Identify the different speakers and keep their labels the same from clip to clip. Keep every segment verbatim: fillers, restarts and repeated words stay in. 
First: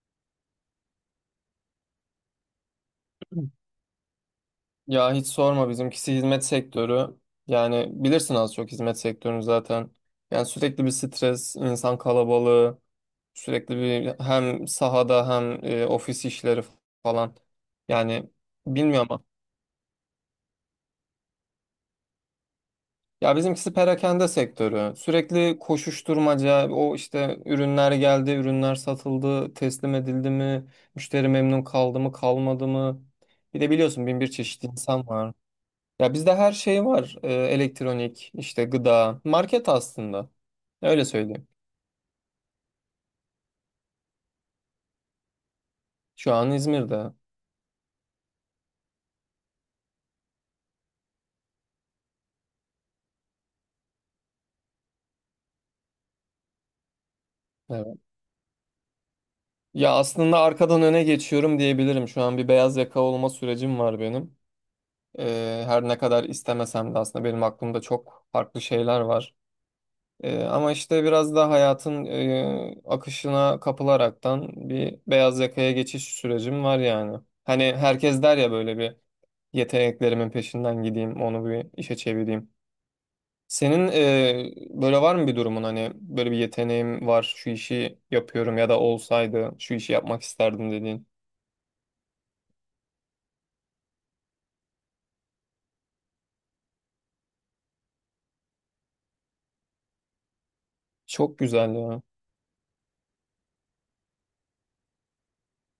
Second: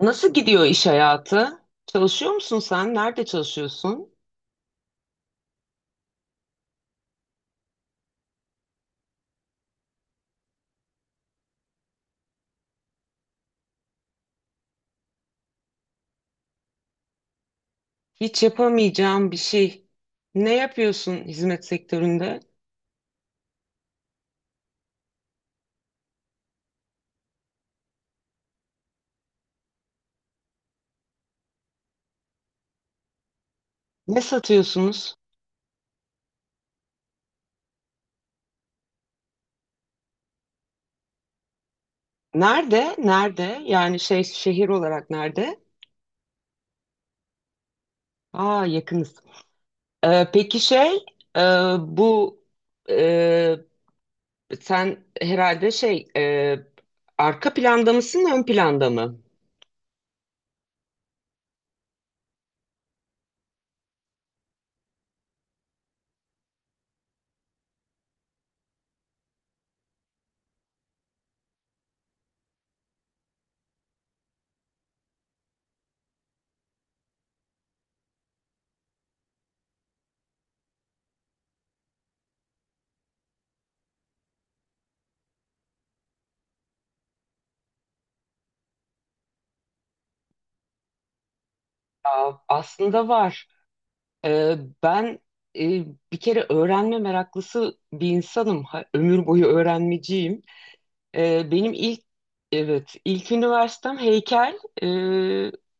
Speaker 1: Nasıl gidiyor iş hayatı? Çalışıyor musun sen? Nerede çalışıyorsun?
Speaker 2: Ya hiç sorma, bizimkisi hizmet sektörü. Yani bilirsin az çok hizmet sektörünü zaten. Yani sürekli bir stres, insan kalabalığı, sürekli bir hem sahada hem e, ofis işleri falan. Yani
Speaker 1: Hiç
Speaker 2: bilmiyorum.
Speaker 1: yapamayacağım bir şey. Ne yapıyorsun hizmet sektöründe?
Speaker 2: Ya bizimkisi perakende sektörü. Sürekli koşuşturmaca, o işte ürünler geldi, ürünler satıldı, teslim edildi mi, müşteri memnun kaldı mı, kalmadı mı? Bir de biliyorsun
Speaker 1: Ne
Speaker 2: bin bir çeşit insan
Speaker 1: satıyorsunuz?
Speaker 2: var. Ya bizde her şey var. Ee, elektronik, işte gıda, market aslında. Öyle söyleyeyim.
Speaker 1: Nerede? Nerede? Yani şey şehir olarak nerede?
Speaker 2: Şu an İzmir'de.
Speaker 1: Aa, yakınız. Ee, peki şey e, bu e, sen herhalde şey e, arka planda
Speaker 2: Evet.
Speaker 1: mısın, ön planda mı?
Speaker 2: Ya aslında arkadan öne geçiyorum diyebilirim. Şu an bir beyaz yaka olma sürecim var benim. Ee, her ne kadar istemesem de aslında benim aklımda çok farklı şeyler var. Ee, ama işte biraz da hayatın e, akışına kapılaraktan bir beyaz yakaya geçiş sürecim var yani. Hani herkes der ya, böyle bir yeteneklerimin peşinden gideyim, onu bir işe çevireyim. Senin e, böyle var mı bir durumun, hani böyle bir yeteneğim var, şu işi yapıyorum ya da olsaydı şu işi yapmak isterdim dediğin?
Speaker 1: Aa, aslında var. Ee, ben e, Bir kere öğrenme meraklısı bir insanım. Ha- ömür boyu öğrenmeciyim.
Speaker 2: Çok
Speaker 1: Ee,
Speaker 2: güzel
Speaker 1: benim ilk
Speaker 2: ya.
Speaker 1: evet ilk üniversitem heykel, e,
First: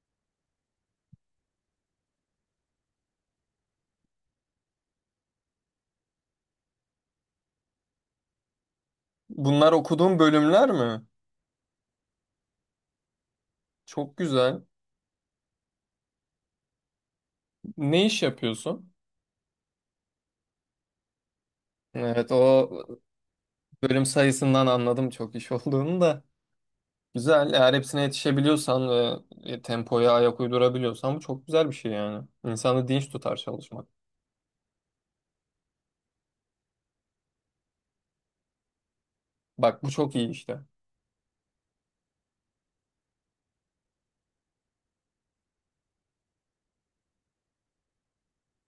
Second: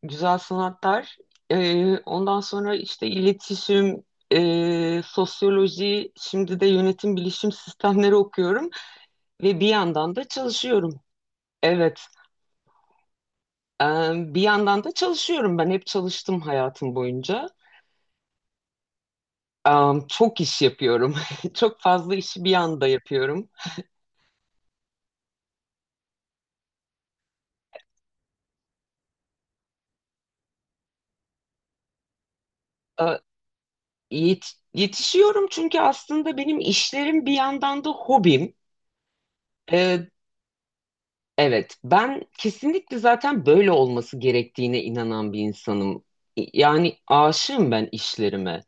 Speaker 1: güzel sanatlar. E, ondan sonra işte iletişim, e, sosyoloji, şimdi de yönetim bilişim sistemleri okuyorum ve bir
Speaker 2: Bunlar
Speaker 1: yandan
Speaker 2: okuduğun
Speaker 1: da
Speaker 2: bölümler
Speaker 1: çalışıyorum.
Speaker 2: mi?
Speaker 1: Evet, e,
Speaker 2: Çok
Speaker 1: bir
Speaker 2: güzel.
Speaker 1: yandan da çalışıyorum. Ben hep çalıştım hayatım boyunca.
Speaker 2: Ne iş yapıyorsun?
Speaker 1: Am, çok iş yapıyorum. Çok fazla
Speaker 2: Evet,
Speaker 1: işi bir
Speaker 2: o
Speaker 1: anda yapıyorum.
Speaker 2: bölüm sayısından anladım çok iş olduğunu da. Güzel. Eğer hepsine yetişebiliyorsan ve e, tempoya ayak uydurabiliyorsan bu çok güzel bir şey yani. İnsanı dinç
Speaker 1: A,
Speaker 2: tutar çalışmak.
Speaker 1: yet- Yetişiyorum, çünkü aslında benim işlerim bir yandan da hobim.
Speaker 2: Bak bu
Speaker 1: E,
Speaker 2: çok iyi işte.
Speaker 1: evet, ben kesinlikle zaten böyle olması gerektiğine inanan bir insanım. Yani aşığım ben işlerime.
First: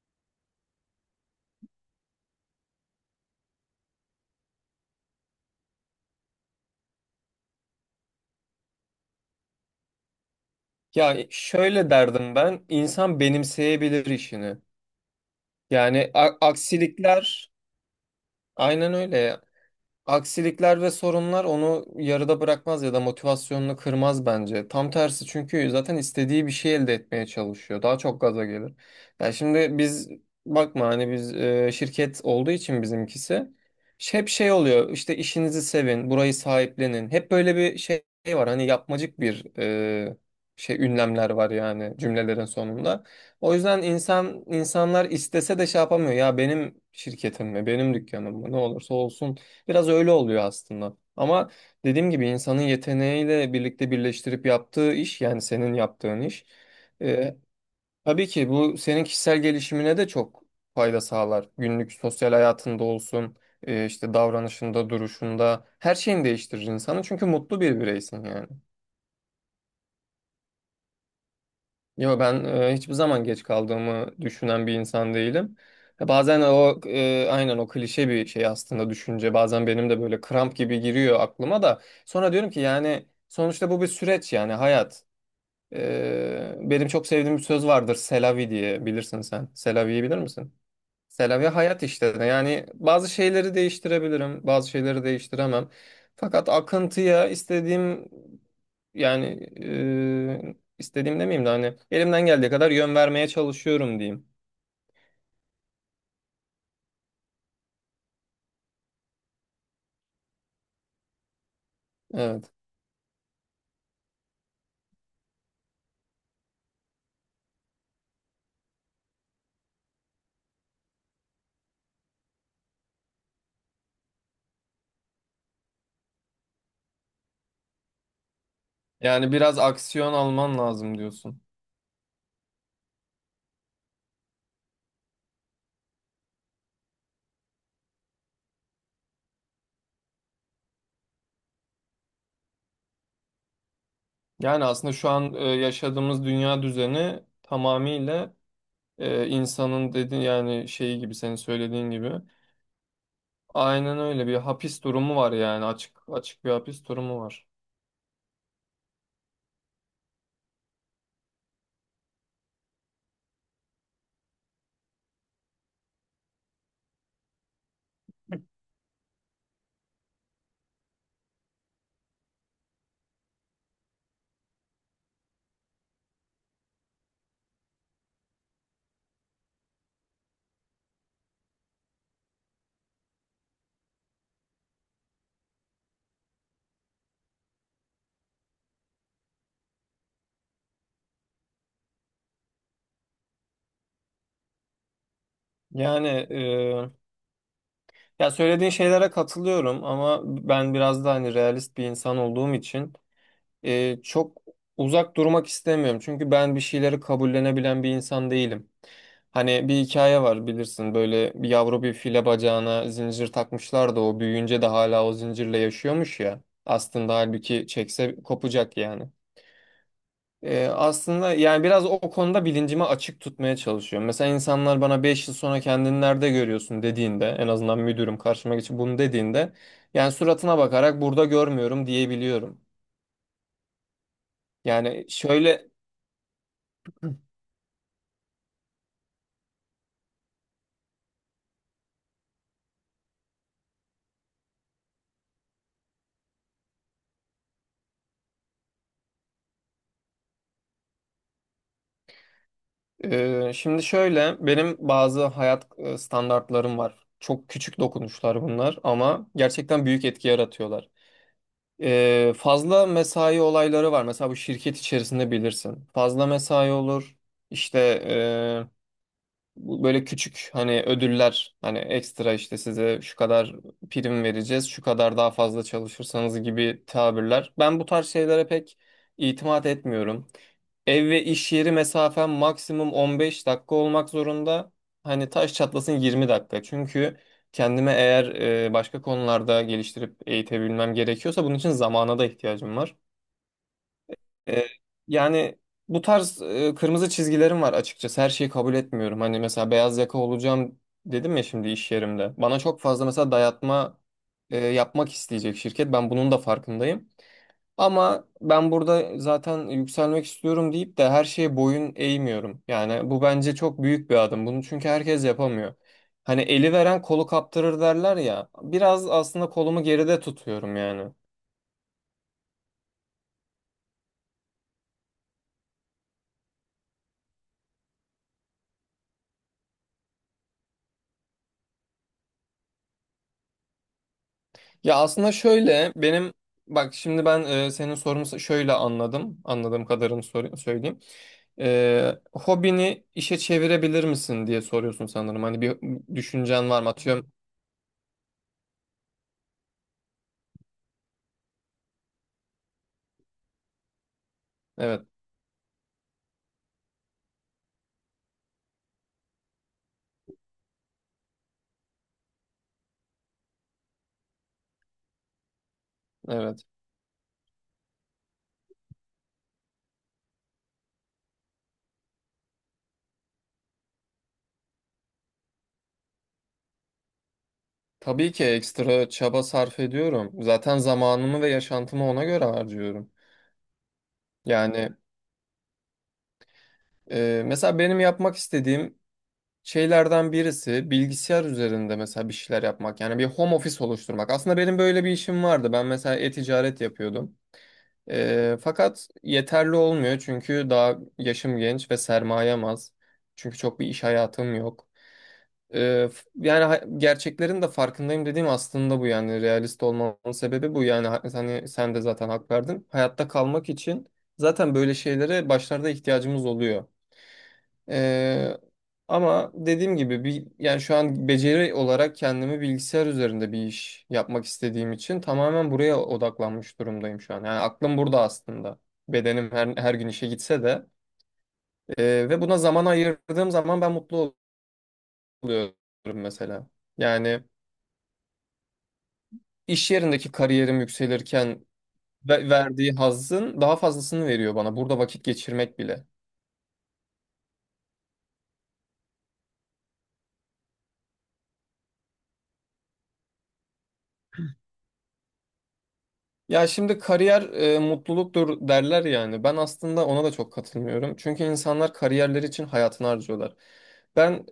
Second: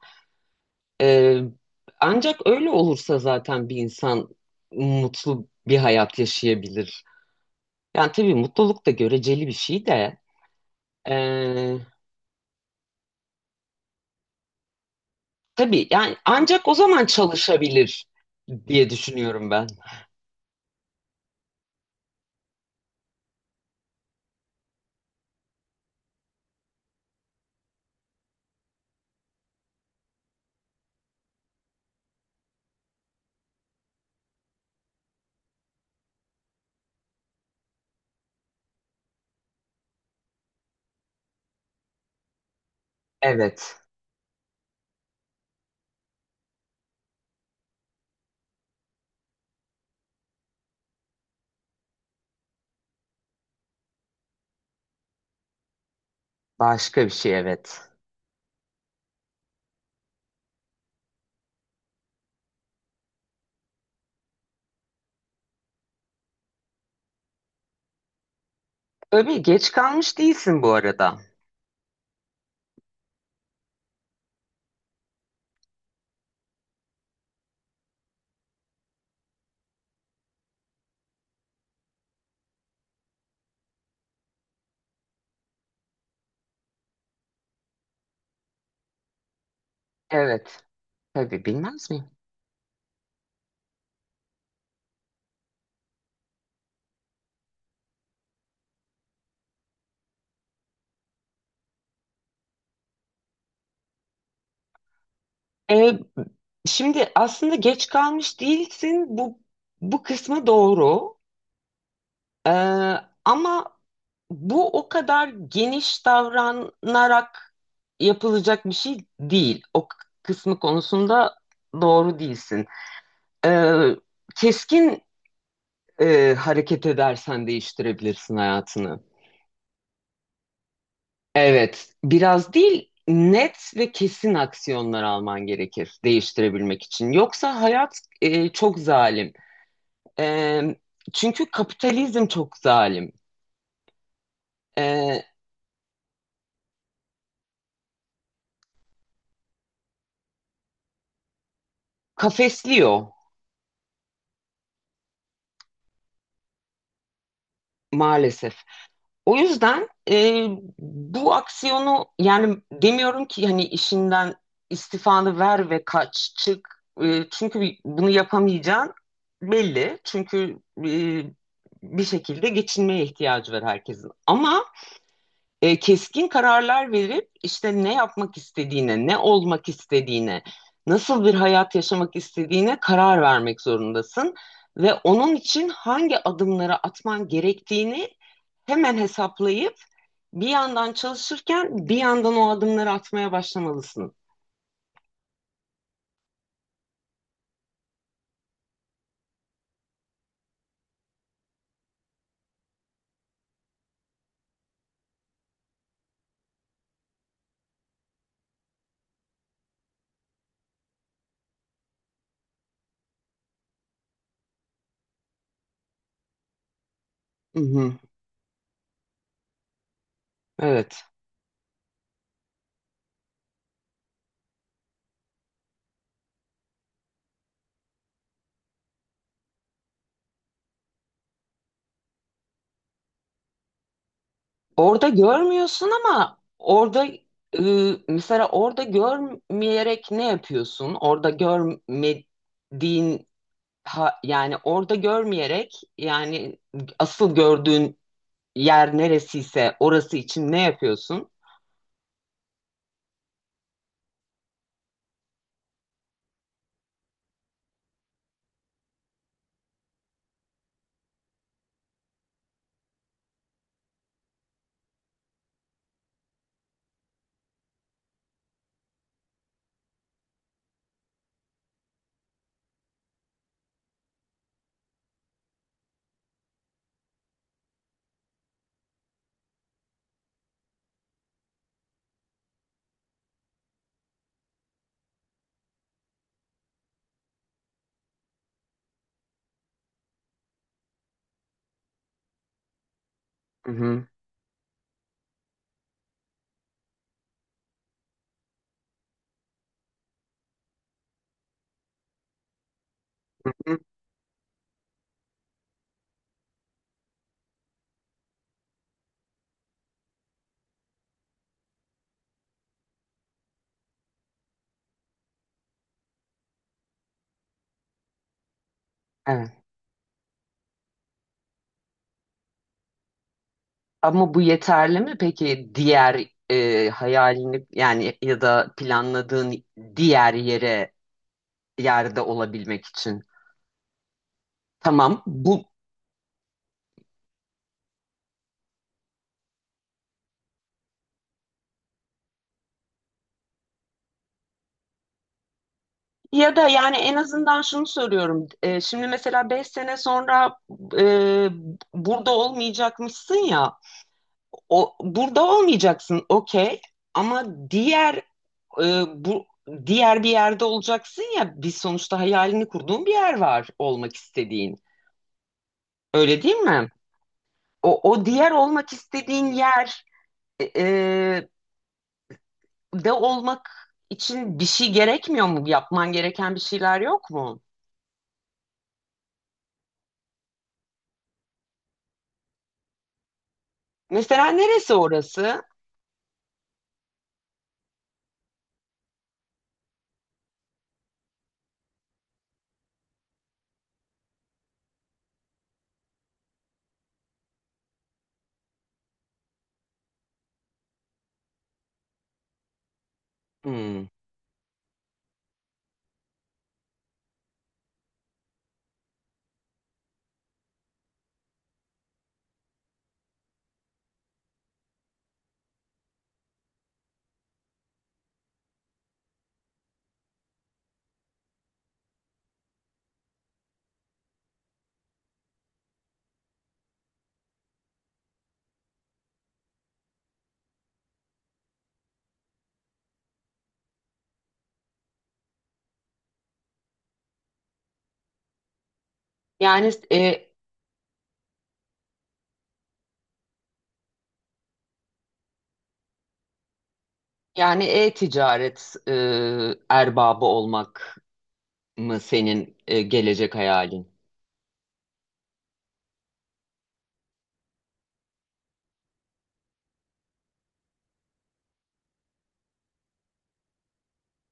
Speaker 1: E, Ancak öyle olursa zaten bir insan mutlu bir hayat yaşayabilir. Yani tabii mutluluk da göreceli bir şey de. E,
Speaker 2: Ya e, şöyle derdim ben. İnsan benimseyebilir işini.
Speaker 1: Tabii,
Speaker 2: Yani
Speaker 1: yani
Speaker 2: a-
Speaker 1: ancak o zaman
Speaker 2: aksilikler,
Speaker 1: çalışabilir diye
Speaker 2: aynen öyle.
Speaker 1: düşünüyorum ben.
Speaker 2: Aksilikler ve sorunlar onu yarıda bırakmaz ya da motivasyonunu kırmaz bence. Tam tersi, çünkü zaten istediği bir şey elde etmeye çalışıyor. Daha çok gaza gelir. Yani şimdi biz, bakma hani biz e, şirket olduğu için bizimkisi ş- hep şey oluyor. İşte işinizi sevin, burayı sahiplenin. Hep böyle bir şey var. Hani yapmacık bir e, şey ünlemler var yani cümlelerin sonunda. O
Speaker 1: Evet.
Speaker 2: yüzden insan insanlar istese de şey yapamıyor. Ya benim şirketim mi, benim dükkanım mı, ne olursa olsun. Biraz öyle oluyor aslında. Ama dediğim gibi insanın yeteneğiyle birlikte birleştirip yaptığı iş, yani senin yaptığın iş.
Speaker 1: Başka bir
Speaker 2: e,
Speaker 1: şey, evet.
Speaker 2: tabii ki bu senin kişisel gelişimine de çok fayda sağlar. Günlük sosyal hayatında olsun, e, işte davranışında, duruşunda her şeyini değiştirir insanı. Çünkü mutlu bir bireysin yani.
Speaker 1: Tabii geç kalmış değilsin bu arada.
Speaker 2: Yo, ben e, hiçbir zaman geç kaldığımı düşünen bir insan değilim. Ya bazen o e, aynen o klişe bir şey aslında düşünce. Bazen benim de böyle kramp gibi giriyor aklıma da. Sonra diyorum ki, yani sonuçta bu bir süreç yani, hayat. E, benim çok sevdiğim bir söz vardır, Selavi diye, bilirsin sen. Selavi'yi bilir misin?
Speaker 1: Evet.
Speaker 2: Selam
Speaker 1: Tabii
Speaker 2: ya hayat
Speaker 1: bilmez miyim?
Speaker 2: işte. Yani bazı şeyleri değiştirebilirim, bazı şeyleri değiştiremem. Fakat akıntıya istediğim, yani e, istediğim demeyeyim de, hani elimden geldiği kadar yön vermeye çalışıyorum diyeyim.
Speaker 1: Ee, Şimdi aslında geç kalmış değilsin, bu bu kısmı doğru. Ee,
Speaker 2: Evet.
Speaker 1: Ama bu o kadar geniş davranarak yapılacak bir şey değil. O k- kısmı konusunda doğru değilsin. Ee, keskin Ee, hareket edersen değiştirebilirsin hayatını.
Speaker 2: Yani biraz aksiyon alman lazım diyorsun.
Speaker 1: Evet, biraz değil, net ve kesin aksiyonlar alman gerekir değiştirebilmek için. Yoksa hayat, e, çok zalim. Ee, Çünkü kapitalizm çok zalim.
Speaker 2: Yani aslında şu
Speaker 1: Ee,
Speaker 2: an e, yaşadığımız dünya düzeni tamamıyla e, insanın dedi yani şeyi gibi senin söylediğin gibi.
Speaker 1: Kafesliyor
Speaker 2: Aynen öyle, bir hapis durumu var yani, açık açık bir hapis durumu var.
Speaker 1: maalesef. O yüzden e, bu aksiyonu, yani demiyorum ki hani işinden istifanı ver ve kaç çık. E, çünkü bi- bunu yapamayacağın belli. Çünkü e, bir şekilde geçinmeye ihtiyacı var herkesin. Ama e, keskin kararlar verip işte ne yapmak istediğine, ne olmak istediğine, nasıl bir hayat yaşamak istediğine karar vermek zorundasın. Ve onun için hangi adımları atman gerektiğini hemen hesaplayıp bir yandan çalışırken bir yandan o adımları atmaya başlamalısın.
Speaker 2: Yani, ya söylediğin şeylere katılıyorum ama ben biraz da hani realist bir insan olduğum için e, çok uzak durmak istemiyorum. Çünkü ben bir şeyleri kabullenebilen bir insan değilim. Hani bir hikaye var, bilirsin, böyle bir yavru bir file bacağına zincir takmışlar da o büyüyünce de hala o zincirle yaşıyormuş ya. Aslında
Speaker 1: Hı
Speaker 2: halbuki
Speaker 1: hı.
Speaker 2: çekse kopacak yani. Ee,
Speaker 1: Evet.
Speaker 2: aslında yani biraz o konuda bilincimi açık tutmaya çalışıyorum. Mesela insanlar bana beş yıl sonra kendini nerede görüyorsun dediğinde, en azından müdürüm karşıma geçip bunu dediğinde yani, suratına bakarak burada görmüyorum diyebiliyorum. Yani
Speaker 1: Orada
Speaker 2: şöyle,
Speaker 1: görmüyorsun, ama orada e, mesela orada görmeyerek ne yapıyorsun? Orada görmediğin, ha- yani orada görmeyerek, yani asıl gördüğün yer neresiyse orası için ne yapıyorsun?
Speaker 2: e, şimdi şöyle, benim bazı hayat e, standartlarım var. Çok küçük dokunuşlar bunlar ama gerçekten büyük etki yaratıyorlar. Ee, fazla mesai olayları var. Mesela bu şirket içerisinde bilirsin, fazla mesai olur. İşte bu, böyle küçük hani ödüller, hani ekstra işte size şu kadar prim vereceğiz, şu kadar daha fazla çalışırsanız gibi tabirler. Ben bu tarz şeylere pek itimat etmiyorum. Ev ve iş yeri mesafem maksimum on beş dakika olmak zorunda. Hani taş çatlasın yirmi dakika. Çünkü kendime, eğer e, başka konularda geliştirip eğitebilmem gerekiyorsa, bunun için zamana da ihtiyacım var.
Speaker 1: Hı hı.
Speaker 2: E, yani bu tarz e, kırmızı çizgilerim var açıkçası. Her şeyi kabul etmiyorum. Hani mesela beyaz yaka olacağım dedim ya şimdi iş yerimde. Bana çok fazla mesela
Speaker 1: Hı hı.
Speaker 2: dayatma e, yapmak isteyecek şirket. Ben bunun da farkındayım. Ama ben burada zaten yükselmek istiyorum deyip de her şeye boyun eğmiyorum. Yani bu bence çok büyük bir adım. Bunu çünkü herkes yapamıyor. Hani eli veren kolu kaptırır derler ya. Biraz aslında
Speaker 1: Evet.
Speaker 2: kolumu geride tutuyorum yani.
Speaker 1: Ama bu yeterli mi peki diğer, e, hayalini yani ya da planladığın diğer yere yerde olabilmek için?
Speaker 2: Ya
Speaker 1: Tamam,
Speaker 2: aslında
Speaker 1: bu
Speaker 2: şöyle, benim, bak şimdi ben e, senin sorunu şöyle anladım. Anladığım kadarını sor- söyleyeyim. E, hobini işe çevirebilir misin diye soruyorsun sanırım. Hani bir
Speaker 1: ya da
Speaker 2: düşüncen var mı?
Speaker 1: yani en
Speaker 2: Atıyorum.
Speaker 1: azından şunu söylüyorum. E, şimdi mesela beş sene sonra e, burada olmayacakmışsın ya. O,
Speaker 2: Evet,
Speaker 1: burada olmayacaksın, okey, ama diğer, e, bu diğer bir yerde olacaksın ya. Biz sonuçta hayalini kurduğun bir yer var, olmak istediğin. Öyle değil
Speaker 2: evet.
Speaker 1: mi? O, o diğer olmak istediğin yer e, e, de olmak için bir şey gerekmiyor mu? Yapman gereken bir şeyler yok mu?
Speaker 2: Tabii ki ekstra çaba sarf ediyorum. Zaten zamanımı ve yaşantımı ona göre harcıyorum.
Speaker 1: Mesela neresi
Speaker 2: Yani
Speaker 1: orası?
Speaker 2: e, mesela benim yapmak istediğim şeylerden birisi bilgisayar üzerinde mesela bir şeyler yapmak. Yani bir home office oluşturmak. Aslında benim böyle bir işim vardı. Ben mesela e-ticaret yapıyordum. Ee, fakat yeterli olmuyor çünkü daha yaşım genç ve sermayem az. Çünkü çok bir iş
Speaker 1: Hmm.
Speaker 2: hayatım yok. Ee, f- yani ha- gerçeklerin de farkındayım dediğim aslında bu yani, realist olmamın sebebi bu yani, ha- hani sen de zaten hak verdin. Hayatta kalmak için zaten böyle şeylere başlarda ihtiyacımız oluyor. Ee, Ama dediğim gibi bir, yani şu an beceri olarak kendimi bilgisayar üzerinde bir iş yapmak istediğim için tamamen buraya odaklanmış durumdayım şu an. Yani aklım burada aslında. Bedenim her, her gün işe gitse de, Ee, ve buna zaman ayırdığım zaman ben mutlu oluyorum mesela. Yani iş
Speaker 1: Yani
Speaker 2: yerindeki
Speaker 1: e,
Speaker 2: kariyerim yükselirken ve- verdiği hazzın daha fazlasını veriyor bana burada vakit geçirmek bile.
Speaker 1: yani e-ticaret e, erbabı olmak mı senin e, gelecek hayalin?
Speaker 2: Ya şimdi kariyer e, mutluluktur derler yani. Ben aslında ona da çok katılmıyorum. Çünkü insanlar kariyerleri için hayatını harcıyorlar. Ben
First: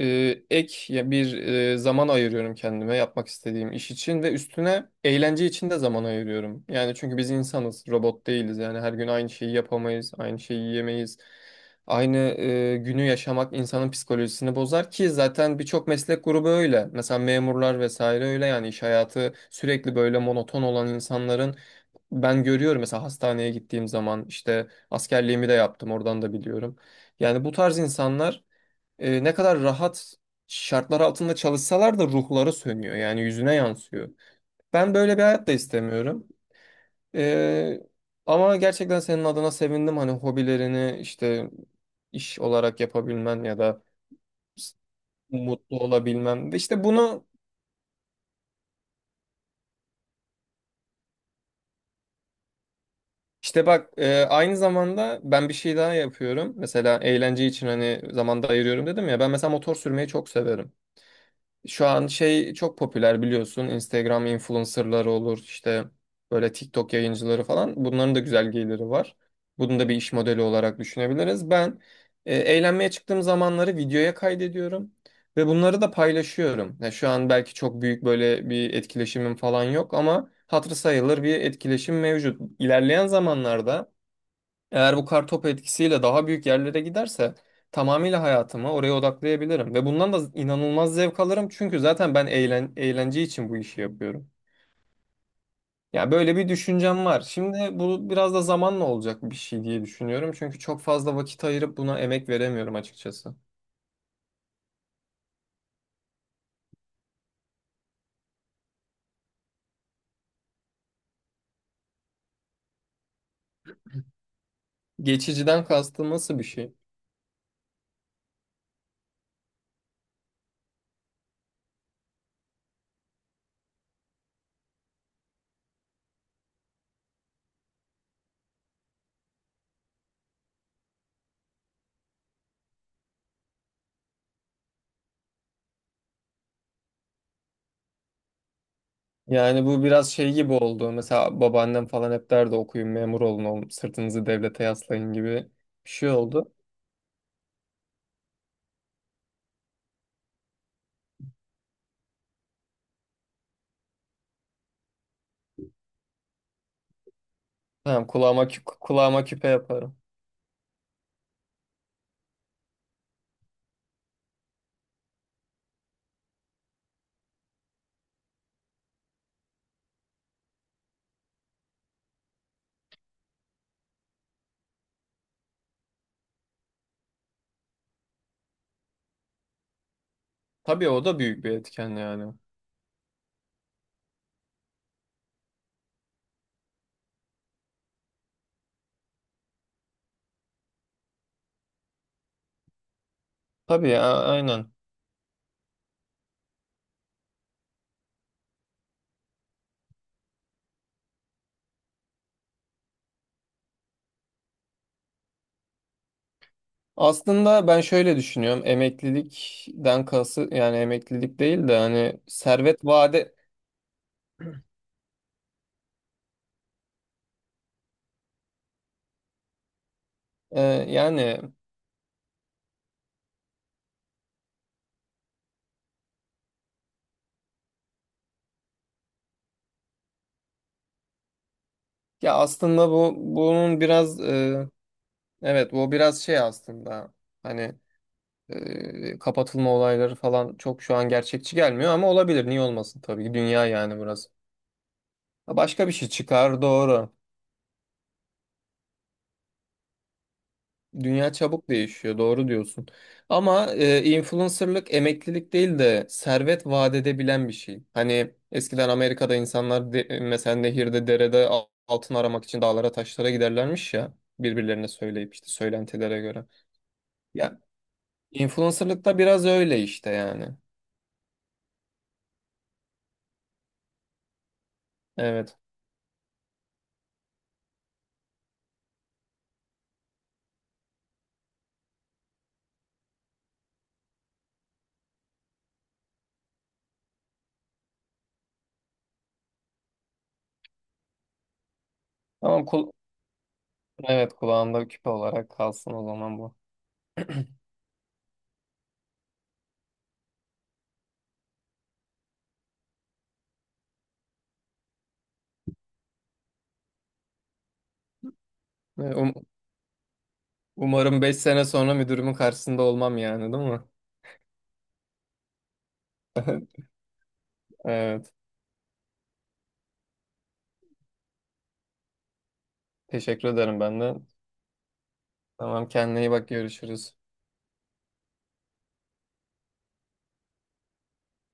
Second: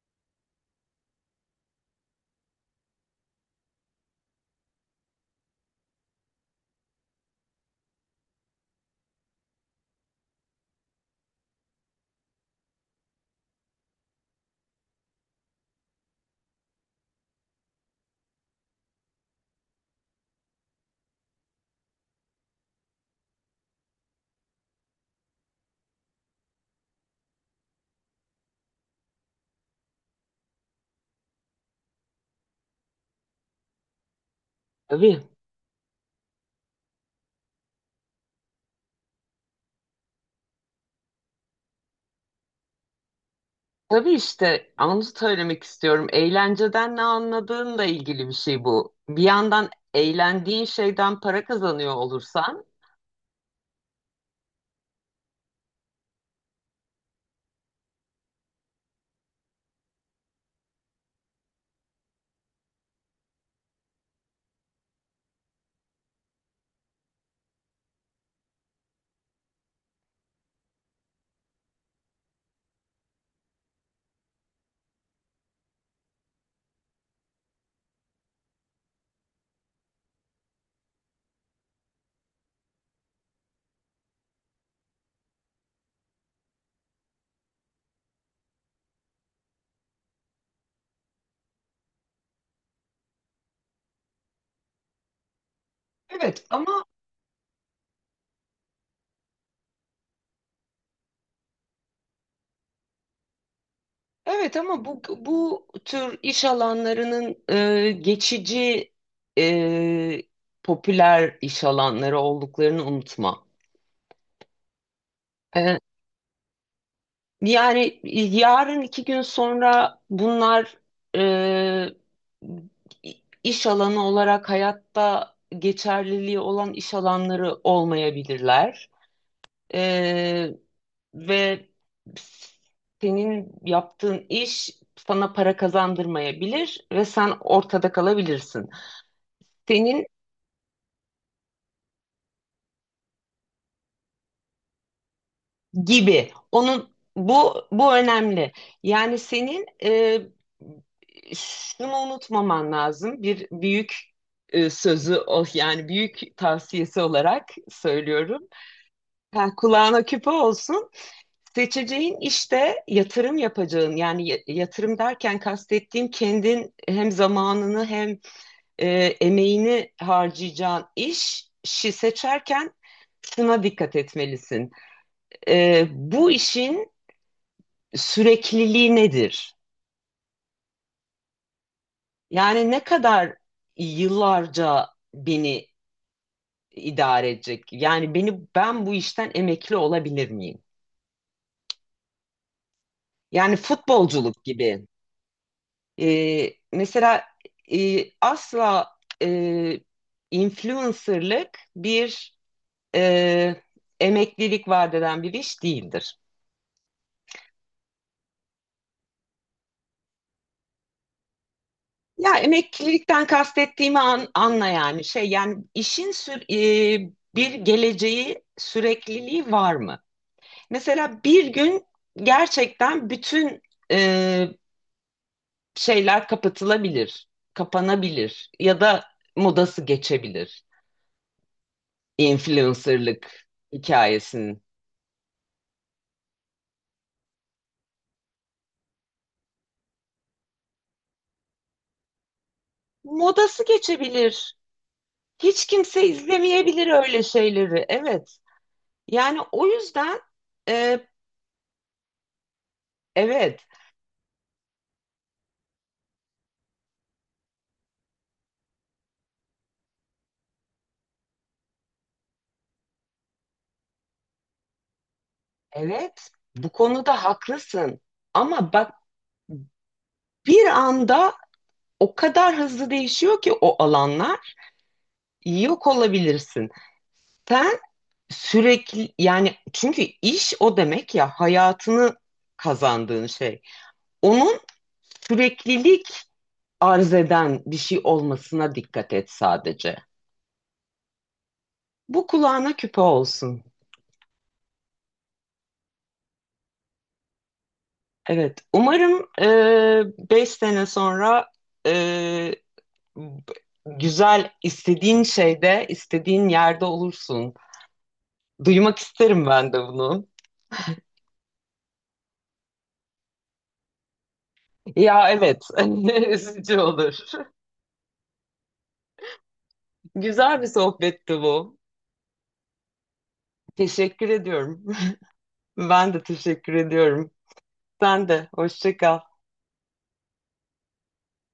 Speaker 2: e, ek ya bir e, zaman ayırıyorum kendime yapmak istediğim iş için, ve üstüne eğlence için de zaman ayırıyorum. Yani çünkü biz insanız, robot değiliz. Yani her gün aynı şeyi yapamayız, aynı şeyi yiyemeyiz. Aynı e, günü yaşamak insanın psikolojisini bozar ki zaten birçok meslek grubu öyle. Mesela memurlar vesaire öyle yani, iş hayatı sürekli böyle monoton olan insanların, ben görüyorum mesela hastaneye gittiğim zaman, işte askerliğimi de yaptım, oradan da biliyorum. Yani bu tarz insanlar e, ne kadar rahat şartlar altında çalışsalar da ruhları sönüyor yani, yüzüne yansıyor. Ben böyle
Speaker 1: Tabii.
Speaker 2: bir hayat da istemiyorum. Ee, Ama gerçekten senin adına sevindim, hani hobilerini işte iş olarak yapabilmen ya da
Speaker 1: Tabii, işte
Speaker 2: s-
Speaker 1: onu söylemek
Speaker 2: mutlu
Speaker 1: istiyorum.
Speaker 2: olabilmen. Ve işte
Speaker 1: Eğlenceden ne
Speaker 2: bunu,
Speaker 1: anladığınla ilgili bir şey bu. Bir yandan eğlendiğin şeyden para kazanıyor olursan,
Speaker 2: işte bak, e, aynı zamanda ben bir şey daha yapıyorum. Mesela eğlence için hani zamanda ayırıyorum dedim ya, ben mesela motor sürmeyi çok severim. Şu an şey çok popüler biliyorsun. Instagram influencerları olur işte, böyle TikTok yayıncıları falan. Bunların da güzel geliri var. Bunu da bir iş modeli olarak düşünebiliriz. Ben e, eğlenmeye çıktığım zamanları videoya kaydediyorum ve bunları da paylaşıyorum. Ya şu an belki çok büyük böyle bir etkileşimim falan yok ama hatırı sayılır bir etkileşim mevcut. İlerleyen zamanlarda eğer bu kartopu etkisiyle daha büyük yerlere giderse, tamamıyla hayatımı oraya odaklayabilirim. Ve bundan da inanılmaz zevk alırım. Çünkü zaten ben eğlen eğlence için bu işi yapıyorum. Ya böyle
Speaker 1: Evet
Speaker 2: bir
Speaker 1: ama
Speaker 2: düşüncem var. Şimdi bu biraz da zamanla olacak bir şey diye düşünüyorum. Çünkü çok fazla vakit ayırıp buna emek veremiyorum açıkçası.
Speaker 1: Evet ama bu bu tür iş alanlarının e, geçici, e, popüler iş alanları olduklarını unutma.
Speaker 2: Geçiciden
Speaker 1: E,
Speaker 2: kastım nasıl bir şey?
Speaker 1: Yani yarın iki gün sonra bunlar e, iş alanı olarak hayatta geçerliliği olan iş alanları olmayabilirler. Ee, Ve senin yaptığın iş sana para kazandırmayabilir ve sen ortada kalabilirsin.
Speaker 2: Yani bu
Speaker 1: Senin
Speaker 2: biraz şey gibi oldu. Mesela babaannem falan hep derdi, okuyun, memur olun, oğlum, sırtınızı devlete yaslayın gibi bir şey
Speaker 1: gibi.
Speaker 2: oldu.
Speaker 1: Onun, bu bu önemli. Yani senin, e, şunu unutmaman lazım. Bir büyük e, sözü o, yani büyük tavsiyesi olarak
Speaker 2: Tamam,
Speaker 1: söylüyorum.
Speaker 2: kulağıma, kü- kulağıma küpe
Speaker 1: Ha,
Speaker 2: yaparım.
Speaker 1: kulağına küpe olsun. Seçeceğin işte yatırım yapacağın, yani ya- yatırım derken kastettiğim kendin hem zamanını hem e, emeğini harcayacağın iş işi seçerken şuna dikkat etmelisin. E, bu işin sürekliliği nedir?
Speaker 2: Tabii o da büyük bir etken yani.
Speaker 1: Yani ne kadar yıllarca beni idare edecek? Yani beni ben bu işten emekli olabilir miyim? Yani
Speaker 2: Tabii ya,
Speaker 1: futbolculuk
Speaker 2: aynen.
Speaker 1: gibi. Ee, mesela e, asla e, influencerlık bir e, emeklilik vaat eden bir iş değildir.
Speaker 2: Aslında ben şöyle düşünüyorum. Emeklilikten kası, yani emeklilik değil de hani
Speaker 1: Ya
Speaker 2: servet
Speaker 1: emeklilikten
Speaker 2: vade,
Speaker 1: kastettiğimi an- anla, yani şey, yani işin sür- e, bir geleceği, sürekliliği var mı?
Speaker 2: e,
Speaker 1: Mesela
Speaker 2: yani
Speaker 1: bir gün gerçekten bütün e, şeyler kapatılabilir, kapanabilir ya da modası geçebilir
Speaker 2: ya aslında bu,
Speaker 1: influencerlık
Speaker 2: bunun biraz
Speaker 1: hikayesinin.
Speaker 2: e, evet, bu biraz şey aslında, hani e, kapatılma olayları falan çok şu an gerçekçi gelmiyor ama olabilir. Niye olmasın, tabii ki.
Speaker 1: Modası
Speaker 2: Dünya yani, burası.
Speaker 1: geçebilir. Hiç
Speaker 2: Başka bir
Speaker 1: kimse
Speaker 2: şey çıkar,
Speaker 1: izlemeyebilir
Speaker 2: doğru.
Speaker 1: öyle şeyleri. Evet. Yani o yüzden e,
Speaker 2: Dünya çabuk değişiyor, doğru diyorsun.
Speaker 1: evet,
Speaker 2: Ama e, influencerlık emeklilik değil de servet vaat edebilen bir şey. Hani eskiden Amerika'da insanlar de- e, mesela nehirde, derede, al- altın aramak için dağlara, taşlara giderlermiş ya, birbirlerine söyleyip işte söylentilere
Speaker 1: evet
Speaker 2: göre.
Speaker 1: bu konuda
Speaker 2: Ya
Speaker 1: haklısın. Ama bak,
Speaker 2: influencerlık da biraz öyle işte yani.
Speaker 1: bir anda o kadar hızlı değişiyor ki o alanlar,
Speaker 2: Evet.
Speaker 1: yok olabilirsin. Sen sürekli, yani çünkü iş o demek ya, hayatını kazandığın şey. Onun süreklilik arz eden bir şey olmasına dikkat et sadece. Bu
Speaker 2: Tamam
Speaker 1: kulağına
Speaker 2: kul
Speaker 1: küpe olsun.
Speaker 2: evet, kulağımda küpe olarak kalsın o zaman bu.
Speaker 1: Evet, umarım e, beş sene sonra e, b- güzel, istediğin şeyde, istediğin yerde olursun. Duymak
Speaker 2: E, um-
Speaker 1: isterim ben de bunu.
Speaker 2: Umarım beş sene sonra müdürümün karşısında olmam yani, değil mi?
Speaker 1: Ya evet, üzücü olur.
Speaker 2: Evet.
Speaker 1: Güzel bir sohbetti bu.
Speaker 2: Teşekkür ederim ben de.
Speaker 1: Teşekkür ediyorum.
Speaker 2: Tamam,
Speaker 1: Ben
Speaker 2: kendine
Speaker 1: de
Speaker 2: iyi bak,
Speaker 1: teşekkür
Speaker 2: görüşürüz.
Speaker 1: ediyorum. Sen de, hoşça kal.